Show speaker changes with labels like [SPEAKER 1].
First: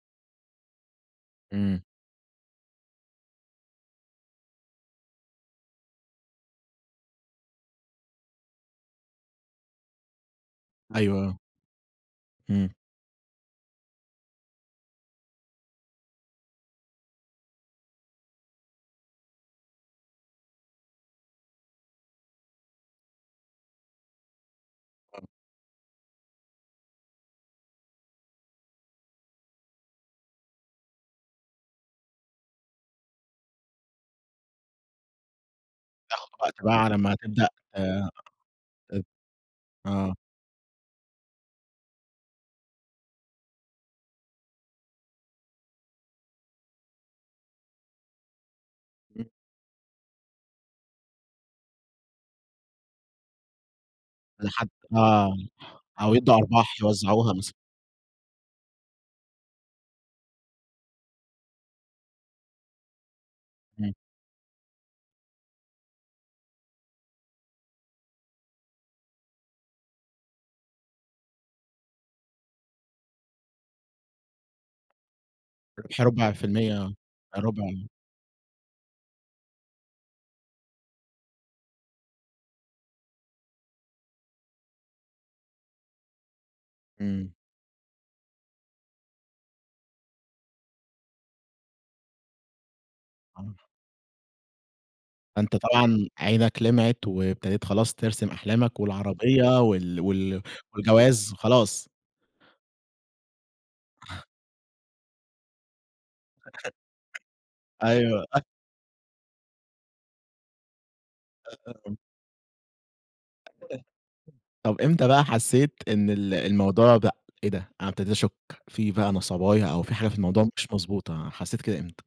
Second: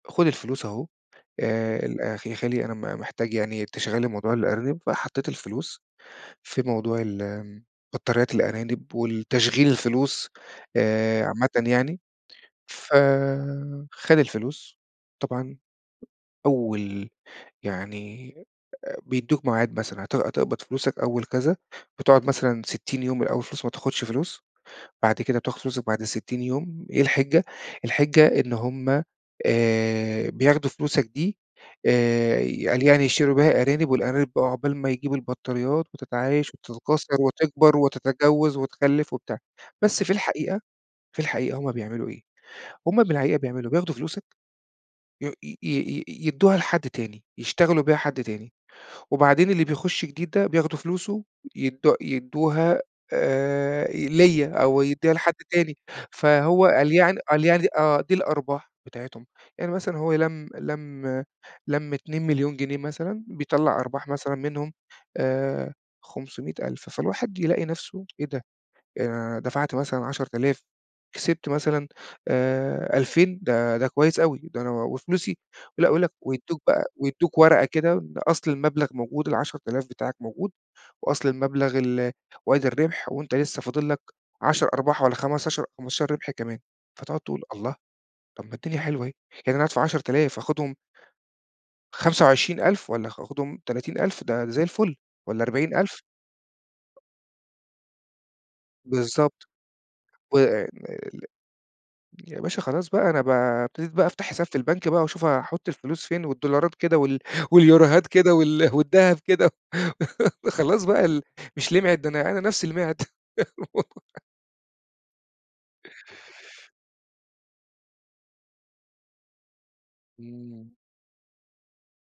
[SPEAKER 1] "خُد الفلوس أهوه
[SPEAKER 2] إمم.
[SPEAKER 1] آآ ال يا خالي أنا م محتاج يعني تشغّل لي موضوع الأرانب."، فحطيت الفلوس في موضوع ال بطاريات الأرانب والتشغيل الفلوس
[SPEAKER 2] أيوه
[SPEAKER 1] آآ
[SPEAKER 2] آه.
[SPEAKER 1] عامةّ يعني،
[SPEAKER 2] امم.
[SPEAKER 1] ف خَد الفلوس طبعًا أول يعني بيدّوك ميعاد مثلًا هت هتقبض فلوسك أول كذا، بتقعد مثلًا 60 يوم من أول الفلوس ما تاخدش فلوس،
[SPEAKER 2] آه.
[SPEAKER 1] بعد كده بتاخد فلوسك بعد 60 يوم إيه الحجّة؟ الحجّة إن هم آآ بياخدوا فلوسك دي آآ قال يعني يشتروا بيها أرانب والأرانب بقى عقبال ما يجيبوا البطاريات
[SPEAKER 2] تاخد
[SPEAKER 1] وتتعايش
[SPEAKER 2] وقت بقى على ما
[SPEAKER 1] وتتكاثر
[SPEAKER 2] تبدأ
[SPEAKER 1] وتكبر
[SPEAKER 2] آآ
[SPEAKER 1] وتتجوز
[SPEAKER 2] أت
[SPEAKER 1] وتخلّف وبتاع، بس في
[SPEAKER 2] آه.
[SPEAKER 1] الحقيقة في الحقيقة هم بيعملوا إيه؟ هم في الحقيقة بيعملوا بياخدوا فلوسك، ي ي ي ي يدوها لحد تاني، يشتغلوا بيها حد تاني
[SPEAKER 2] امم.
[SPEAKER 1] وبعدين اللي بيخش جديد ده بياخدوا فلوسه يدو يدوها آآ ليّا
[SPEAKER 2] ولحد
[SPEAKER 1] أو يدّيها لحد
[SPEAKER 2] آه
[SPEAKER 1] تاني
[SPEAKER 2] أو يدوّا
[SPEAKER 1] فهو
[SPEAKER 2] أرباح
[SPEAKER 1] قال يعني
[SPEAKER 2] يوزعوها
[SPEAKER 1] قال
[SPEAKER 2] مثلاً.
[SPEAKER 1] يعني آه دي الأرباح بتاعتهم، يعني مثلًا هو لمّ لمّ لمّ 2.000.000 جنيه مثلًا، بيطلّع
[SPEAKER 2] امم.
[SPEAKER 1] أرباح مثلًا منهم آآ 500000، فالواحد يلاقي نفسه، "إيه ده؟ أنا دفعت مثلًا 10000 كسبت مثلًا آآ 2000 ده ده كويس أوي ده أنا وفلوسي"، ولأ
[SPEAKER 2] ربح
[SPEAKER 1] ويقول لك
[SPEAKER 2] ربع في
[SPEAKER 1] ويدّوك
[SPEAKER 2] المِيَّة
[SPEAKER 1] بقى ويدّوك
[SPEAKER 2] آه، ربع
[SPEAKER 1] ورقة كده بأصل المبلغ موجود ال10000 بتاعك موجود، وأصل المبلغ ال وادي الربح وأنت لسه فاضل لك 10 أرباح والّا خمستاشر 15 ربح كمان، فتقعد
[SPEAKER 2] امم.
[SPEAKER 1] تقول: "الله؟! طب ما الدنيا حلوة أهيه يعني أنا هادفع 10.000 هاخدهم" "25.000 والّا ها هاخدهم
[SPEAKER 2] [unintelligible]
[SPEAKER 1] 30.000 ده زي الفل والّا
[SPEAKER 2] فأنت
[SPEAKER 1] 40.000."
[SPEAKER 2] طبعًا عينك لمعت وابتديت خلاص ترسم أحلامك
[SPEAKER 1] بالضبط.
[SPEAKER 2] والعربية وال وال
[SPEAKER 1] وآآ
[SPEAKER 2] والجواز خلاص.
[SPEAKER 1] يا باشا خلاص بقى أنا ب ابتديت بقى أفتح حساب في البنك بقى وأشوف هاحط الفلوس فين والدولارات كده وال واليوروهات
[SPEAKER 2] أيوه.
[SPEAKER 1] كده وال والدهب كده. خلاص بقى ال مش
[SPEAKER 2] [unintelligible]
[SPEAKER 1] لمعت، ده أنا نفسي لمعت.
[SPEAKER 2] [unintelligible] طب إمتى بقى حسيت إن ال الموضوع بقى، إيه ده؟ أنا ابتديت أشك في بقى نصباية أو في حاجة في الموضوع مش
[SPEAKER 1] إمم.
[SPEAKER 2] مضبوطة. حسيت كده إمتى؟